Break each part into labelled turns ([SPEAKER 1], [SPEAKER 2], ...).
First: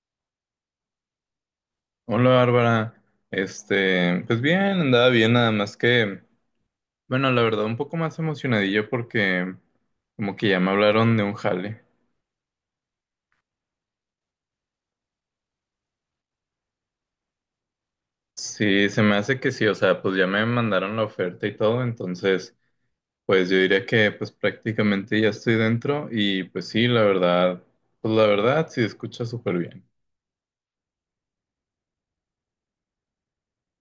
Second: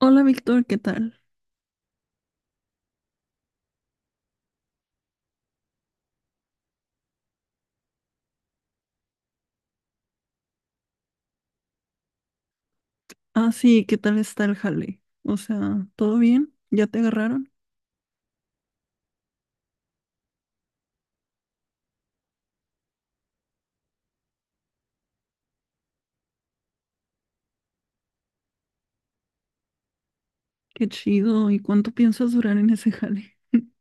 [SPEAKER 1] Hola Víctor, ¿qué tal?
[SPEAKER 2] Hola Bárbara. Pues bien, andaba bien, nada más que, bueno, la verdad, un poco más emocionadillo porque como que ya me hablaron de un jale.
[SPEAKER 1] Ah, sí, ¿qué tal está el jale? O sea, ¿todo bien? ¿Ya te agarraron?
[SPEAKER 2] Sí, se me hace que sí, o sea, pues ya me mandaron la oferta y todo, entonces, pues yo diría que pues prácticamente ya estoy dentro y pues sí, la verdad, pues la verdad sí escucha súper bien.
[SPEAKER 1] Qué chido. ¿Y cuánto piensas durar en ese jale?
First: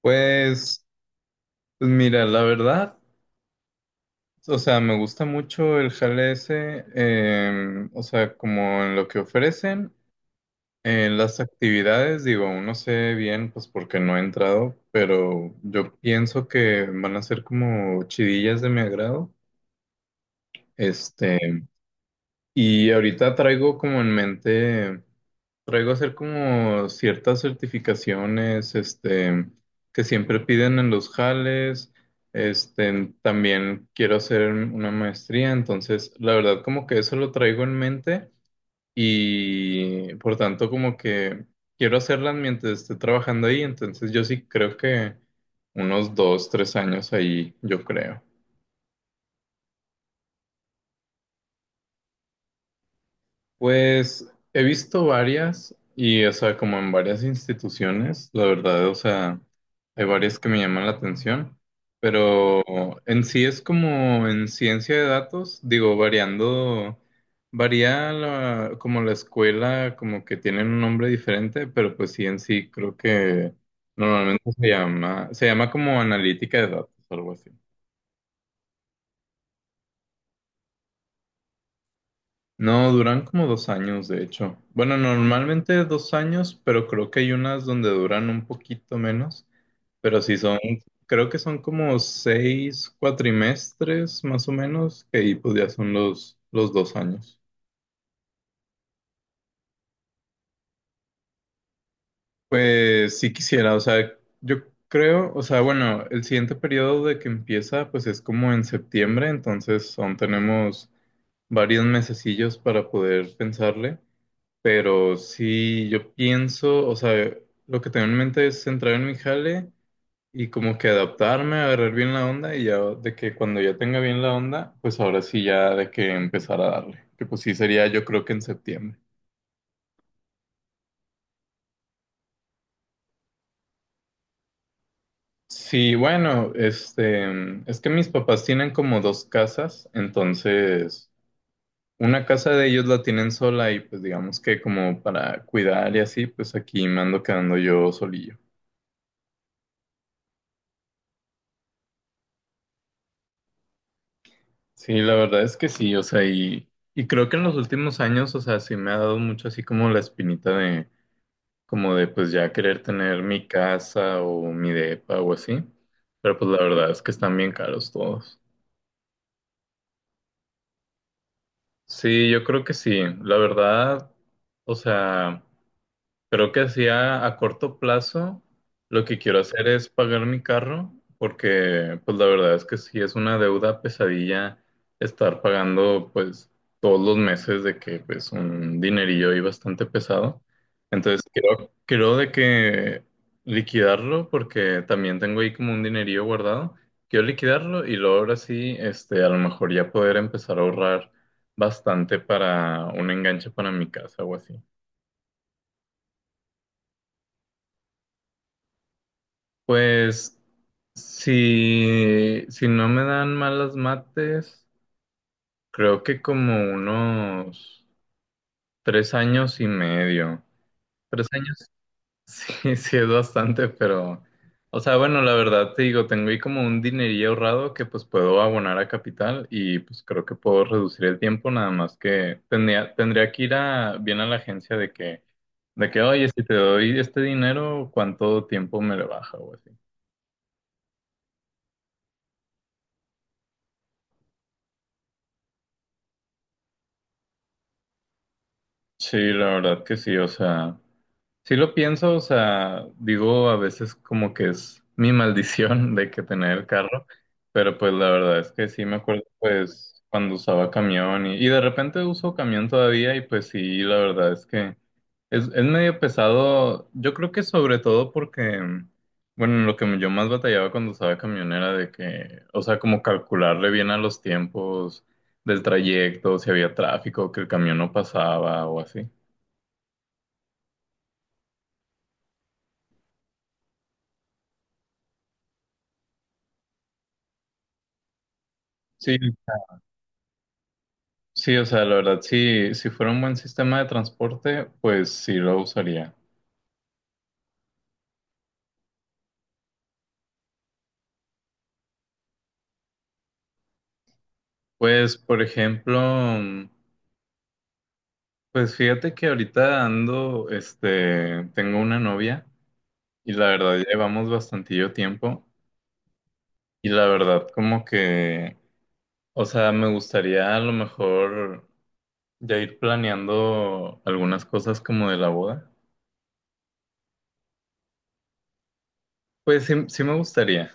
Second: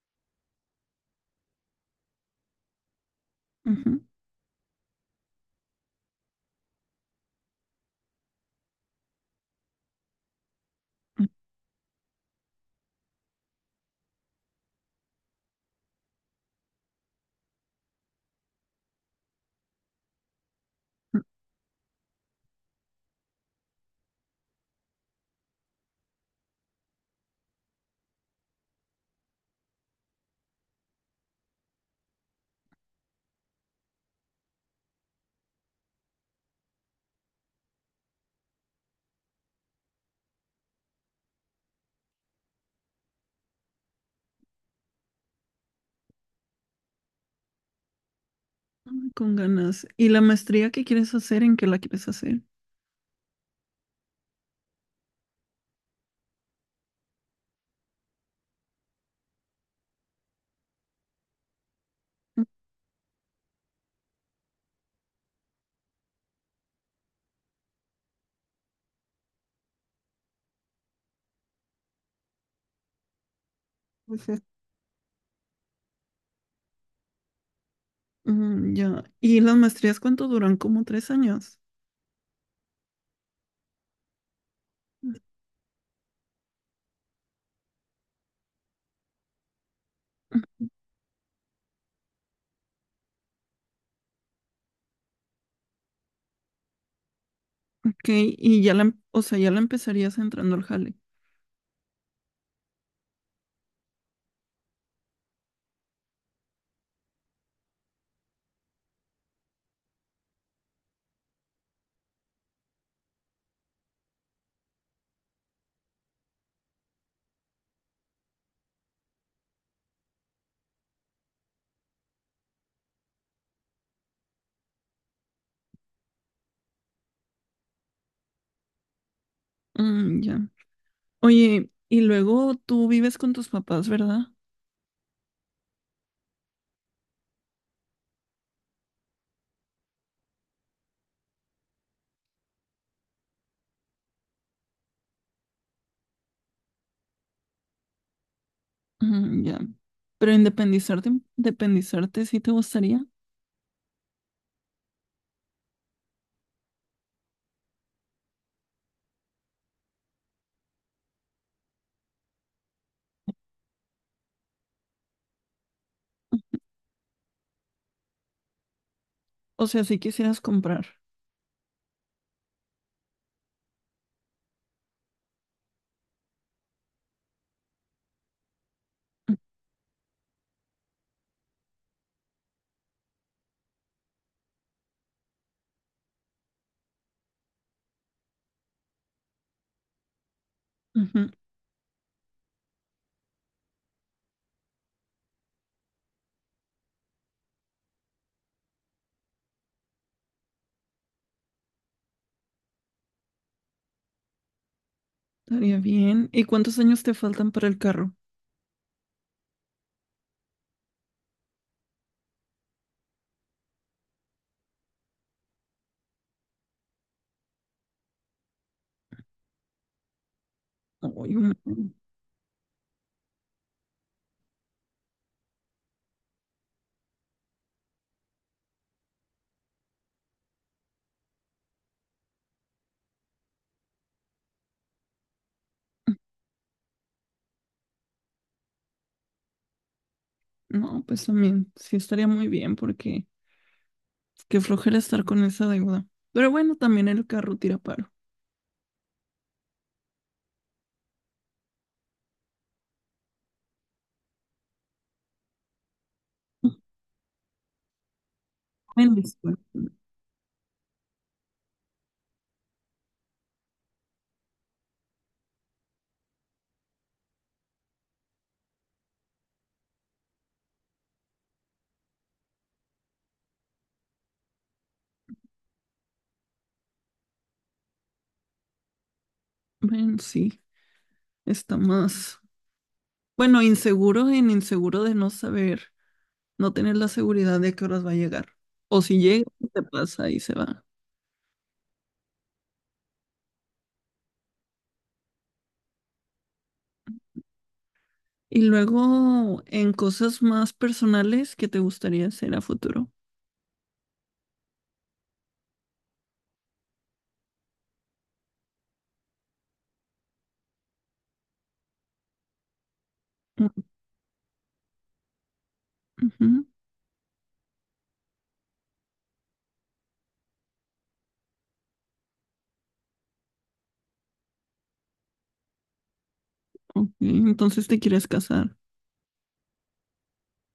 [SPEAKER 2] Pues, pues mira, la verdad,
[SPEAKER 1] Ujú.
[SPEAKER 2] o sea, me gusta mucho el jale ese, o sea, como en lo que ofrecen. En las actividades, digo, aún no sé bien, pues porque no he entrado, pero yo pienso que van a ser como chidillas de mi agrado. Este, y ahorita traigo como en mente, traigo hacer como ciertas certificaciones, que siempre piden en los jales. También quiero hacer una maestría, entonces la verdad como que eso lo traigo en mente y por tanto como que quiero hacerlas mientras esté trabajando ahí, entonces yo sí creo que unos 2, 3 años ahí, yo creo.
[SPEAKER 1] Mm, con ganas. ¿Y la maestría que quieres hacer? ¿En qué la quieres hacer?
[SPEAKER 2] Pues he visto varias y, o sea, como en varias instituciones, la verdad, o sea, hay varias que me llaman la atención,
[SPEAKER 1] Mm,
[SPEAKER 2] pero en sí es como en ciencia de datos, digo, variando, como la escuela, como que tienen un nombre diferente, pero pues sí, en sí creo que
[SPEAKER 1] pues es-
[SPEAKER 2] normalmente se llama como analítica de datos, algo así.
[SPEAKER 1] mm, ya. ¿Y las maestrías cuánto duran? ¿Como tres años?
[SPEAKER 2] No, duran como 2 años, de hecho. Bueno,
[SPEAKER 1] Mm.
[SPEAKER 2] normalmente 2 años, pero creo que hay unas donde duran un poquito menos. Pero sí son, creo que son como 6 cuatrimestres más o menos, que ahí pues ya son los 2 años.
[SPEAKER 1] Ok, y ya o sea, ya la empezarías entrando al jale.
[SPEAKER 2] Pues sí quisiera, o sea, yo creo, o sea, bueno, el siguiente periodo de que empieza pues es como en septiembre, entonces aún tenemos varios mesecillos para poder pensarle. Pero sí, yo pienso, o sea, lo que tengo en mente es entrar en mi jale y como que adaptarme, agarrar bien la onda y ya de que cuando ya tenga bien la onda, pues ahora sí ya de que empezar a darle. Que pues sí sería yo creo que en septiembre.
[SPEAKER 1] Mm, ya. Oye, y luego tú vives con tus papás, ¿verdad?
[SPEAKER 2] Sí, bueno, es que mis papás tienen como dos casas, entonces una casa de ellos la tienen sola y pues digamos que como para cuidar y así, pues aquí me ando quedando yo solillo.
[SPEAKER 1] Ujú, ya. Pero independizarte, independizarte sí te gustaría.
[SPEAKER 2] Sí, la verdad es que sí, o sea, y creo que en los últimos años, o sea, sí me ha dado mucho así como la espinita de, como de pues ya querer tener mi casa o mi depa o así, pero pues la verdad es que están bien caros todos.
[SPEAKER 1] O sea, si quisieras comprar.
[SPEAKER 2] Sí, yo creo que sí, la verdad, o sea. Creo que así a corto plazo lo que quiero hacer es pagar mi carro porque pues la verdad es que sí es una deuda pesadilla estar pagando pues todos los meses de que pues un dinerillo ahí bastante pesado. Entonces
[SPEAKER 1] Ujú,
[SPEAKER 2] creo de que liquidarlo porque también tengo ahí como un dinerillo guardado. Quiero liquidarlo y luego ahora sí a lo mejor ya poder empezar a ahorrar bastante para un enganche para mi casa o así.
[SPEAKER 1] estaría bien. ¿Y cuántos años te faltan para el carro?
[SPEAKER 2] Pues Si no me dan malas mates, creo que como unos 3 años y medio. Tres
[SPEAKER 1] Uy, un-
[SPEAKER 2] años, sí, sí es bastante, pero, o sea, bueno, la verdad te digo, tengo ahí como un dinerillo ahorrado que pues puedo abonar a capital y pues creo que puedo reducir el tiempo, nada más que tendría que ir bien a la agencia de que, oye, si te doy este dinero, ¿cuánto tiempo me lo baja o así?
[SPEAKER 1] No, pues también sí estaría muy bien porque qué flojera estar con esa deuda. Pero bueno, también el carro tira paro.
[SPEAKER 2] Sí, la verdad que sí, o sea. Sí lo pienso, o sea, digo a veces como que es mi maldición de que tener el carro, pero pues la verdad es que sí me
[SPEAKER 1] Buen
[SPEAKER 2] acuerdo
[SPEAKER 1] descuento.
[SPEAKER 2] pues cuando usaba camión y de repente uso camión todavía y pues sí, la verdad es que es medio pesado, yo creo que sobre todo porque, bueno, lo que yo más batallaba cuando usaba camión era de que, o sea, como calcularle bien a los tiempos del trayecto, si había tráfico, que el camión no pasaba o así.
[SPEAKER 1] Bueno, sí, está más. Bueno, inseguro de no saber, no tener la seguridad de que horas va a llegar. O
[SPEAKER 2] Sí,
[SPEAKER 1] si llega, te pasa y se va.
[SPEAKER 2] sí, o sea, la verdad, sí, si fuera un buen sistema de transporte, pues sí lo usaría.
[SPEAKER 1] Y luego en cosas más personales que te gustaría hacer a futuro.
[SPEAKER 2] Pues, por ejemplo, pues fíjate que ahorita ando, tengo una novia y la verdad
[SPEAKER 1] Ujú,
[SPEAKER 2] llevamos bastantillo tiempo
[SPEAKER 1] ujú,
[SPEAKER 2] y la verdad como que, o sea, me gustaría a lo mejor ya ir planeando algunas cosas como de la boda.
[SPEAKER 1] ok, entonces te quieres casar.
[SPEAKER 2] Pues sí, sí me gustaría.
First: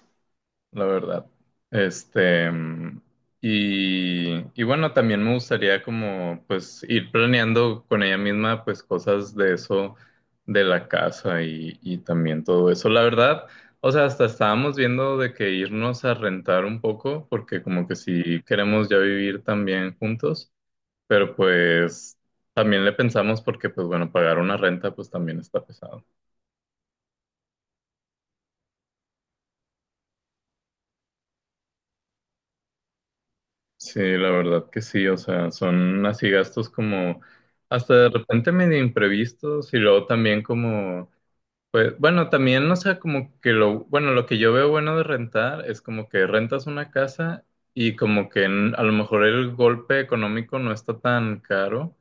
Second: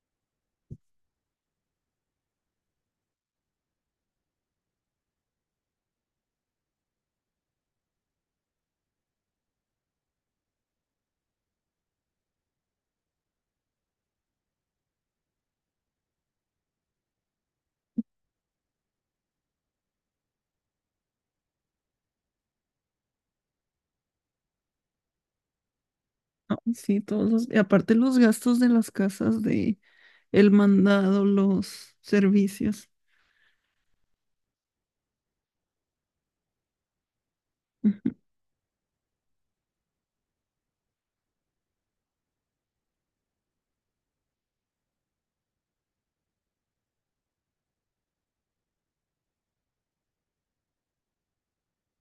[SPEAKER 2] la verdad. Este, mm, y bueno, también me gustaría como pues ir planeando con ella misma pues cosas de eso, de la casa y también todo eso. La verdad, o sea, hasta estábamos viendo de que irnos a rentar un poco, porque como que si queremos ya vivir también juntos, pero pues también le pensamos porque pues bueno, pagar una renta pues también está pesado.
[SPEAKER 1] Ah, sí, todos los, y aparte los gastos de las casas, de el mandado, los servicios.
[SPEAKER 2] Sí, la verdad que sí, o sea, son así gastos como hasta de
[SPEAKER 1] Ujú,
[SPEAKER 2] repente medio imprevistos y luego también como, pues bueno, también, o sea, como que bueno, lo que yo veo bueno de rentar es como que rentas una casa y como que a lo mejor el golpe económico no está tan caro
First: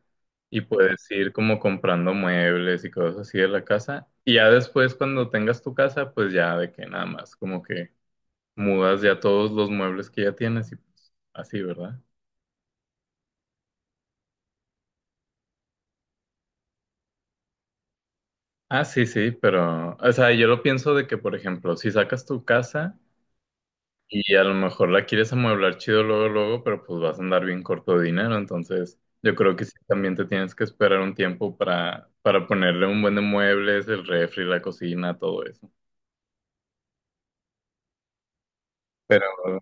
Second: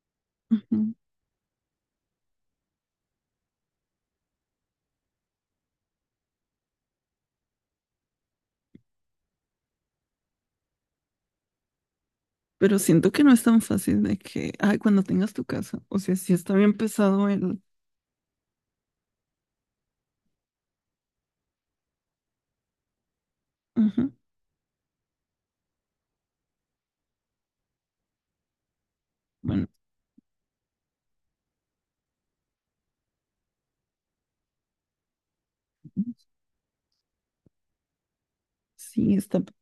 [SPEAKER 2] y
[SPEAKER 1] ujú.
[SPEAKER 2] puedes ir como comprando muebles y cosas así de la casa y ya después cuando tengas tu casa, pues ya de que nada más, como que mudas ya todos los muebles que ya tienes y pues así, ¿verdad?
[SPEAKER 1] Pero siento que no es tan fácil de que, ay, cuando tengas tu casa. O sea, sí está bien pesado el.
[SPEAKER 2] Ah, sí, sí, pero, o sea, yo lo pienso de que, por ejemplo, si sacas tu casa
[SPEAKER 1] Ujú,
[SPEAKER 2] y a lo mejor la quieres amueblar chido luego, luego, pero pues vas a andar bien corto de dinero, entonces yo creo que
[SPEAKER 1] Bueno,
[SPEAKER 2] sí, también te tienes que esperar un tiempo para, ponerle un buen de muebles, el refri, la cocina, todo eso.
[SPEAKER 1] sí
[SPEAKER 2] Pero
[SPEAKER 1] está. pe-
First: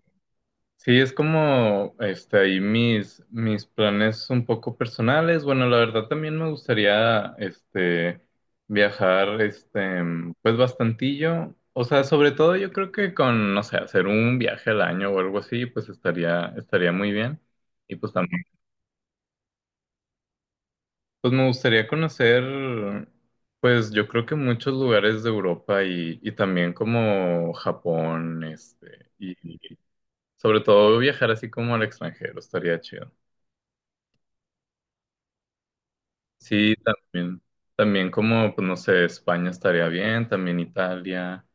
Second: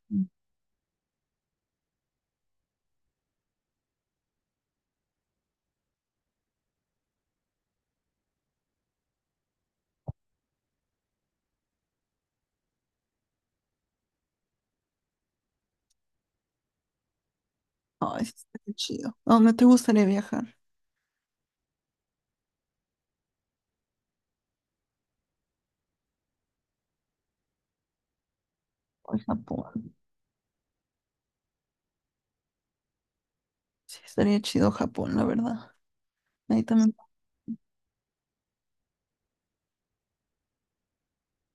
[SPEAKER 2] sí, es como ahí mis planes un poco personales. Bueno, la verdad también me gustaría viajar pues bastantillo. O sea, sobre todo yo creo que con, no sé, hacer un viaje al año o algo así, pues estaría muy bien. Y pues
[SPEAKER 1] ay, sí
[SPEAKER 2] también,
[SPEAKER 1] estaría chido. ¿A dónde te gustaría viajar?
[SPEAKER 2] pues me gustaría conocer, pues yo creo que muchos lugares de Europa y también como Japón,
[SPEAKER 1] Ay,
[SPEAKER 2] y
[SPEAKER 1] Japón.
[SPEAKER 2] sobre todo viajar así como al extranjero, estaría chido.
[SPEAKER 1] Sí, estaría chido Japón, la verdad. Ahí
[SPEAKER 2] Sí,
[SPEAKER 1] también
[SPEAKER 2] también. También como, pues no sé, España estaría bien, también Italia.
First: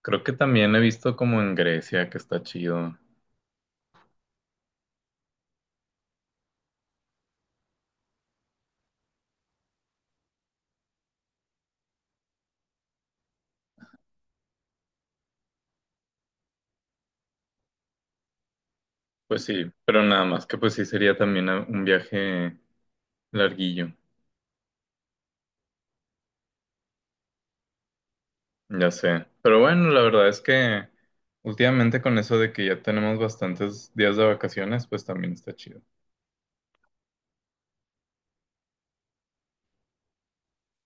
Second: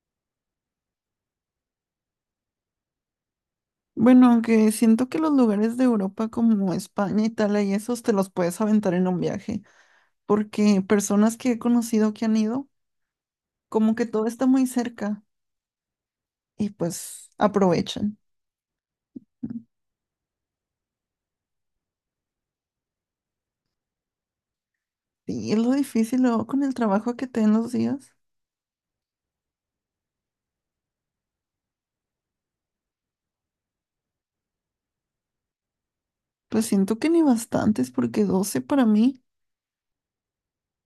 [SPEAKER 2] Creo que también he visto como en Grecia que está chido.
[SPEAKER 1] bueno, aunque siento que los lugares de Europa como España, Italia y esos te los puedes aventar en un viaje, porque personas que he conocido que han ido, como que todo está muy cerca y pues aprovechan.
[SPEAKER 2] Pues sí, pero nada más que pues sí sería también un viaje larguillo,
[SPEAKER 1] Y es lo difícil luego con el trabajo que te den los días,
[SPEAKER 2] ya sé. Pero bueno, la verdad es que últimamente con eso de que ya tenemos bastantes días de vacaciones, pues también está chido.
[SPEAKER 1] pues siento que ni bastantes, porque 12 para mí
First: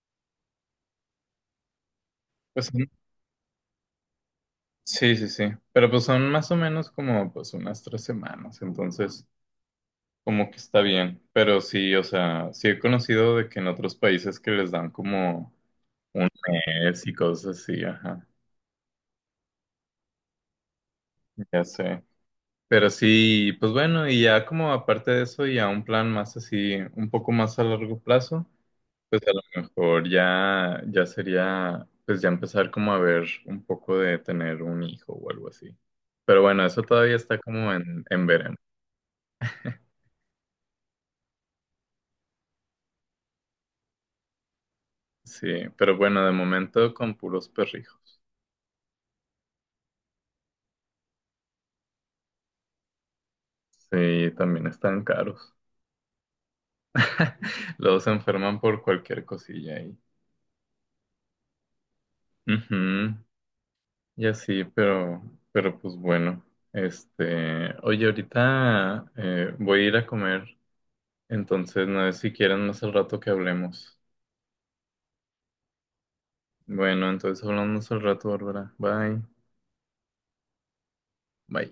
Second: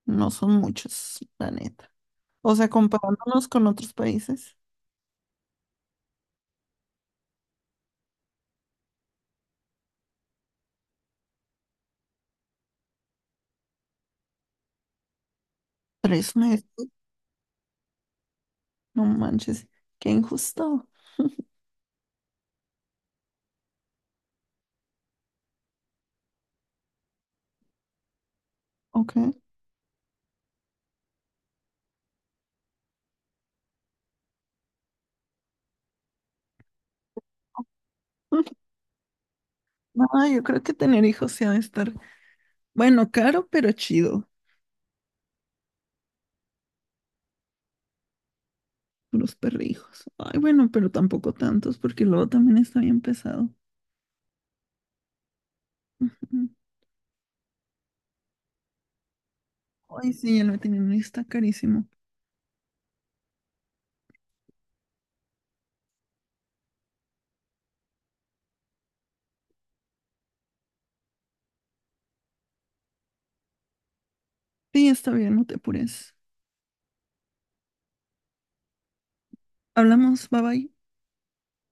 [SPEAKER 1] no son muchos, la neta. O
[SPEAKER 2] Pues
[SPEAKER 1] sea,
[SPEAKER 2] son-
[SPEAKER 1] comparándonos con otros países,
[SPEAKER 2] sí, sí, sí. Pero pues son más o menos como pues unas 3 semanas, entonces. Como que está bien, pero sí, o sea, sí he conocido de que en otros países que les dan como un
[SPEAKER 1] tres meses,
[SPEAKER 2] mes y cosas así, ajá,
[SPEAKER 1] no manches, qué injusto.
[SPEAKER 2] ya sé. Pero sí, pues bueno, y ya como aparte de eso, ya un plan más así, un poco más a largo plazo,
[SPEAKER 1] Ok.
[SPEAKER 2] pues a lo mejor ya sería, pues ya empezar como a ver un poco de tener un hijo o algo así. Pero bueno, eso todavía está como en verano.
[SPEAKER 1] No, yo creo que tener hijos se ha de estar bueno, caro, pero chido.
[SPEAKER 2] Sí, pero bueno, de momento con puros perrijos.
[SPEAKER 1] Los perrijos. Ay, bueno, pero tampoco tantos, porque luego también está bien pesado.
[SPEAKER 2] Sí, también están caros.
[SPEAKER 1] Ujú.
[SPEAKER 2] Los enferman por cualquier cosilla y,
[SPEAKER 1] Ay, sí, el veterinario está carísimo.
[SPEAKER 2] Ujú, y así, pero, pues bueno. Oye, ahorita voy a ir a comer, entonces no sé si quieren más al rato que hablemos.
[SPEAKER 1] Sí, está bien, no te apures.
[SPEAKER 2] Bueno, entonces hablamos al rato, Bárbara. Bye.
[SPEAKER 1] Hablamos, bye bye.
[SPEAKER 2] Bye.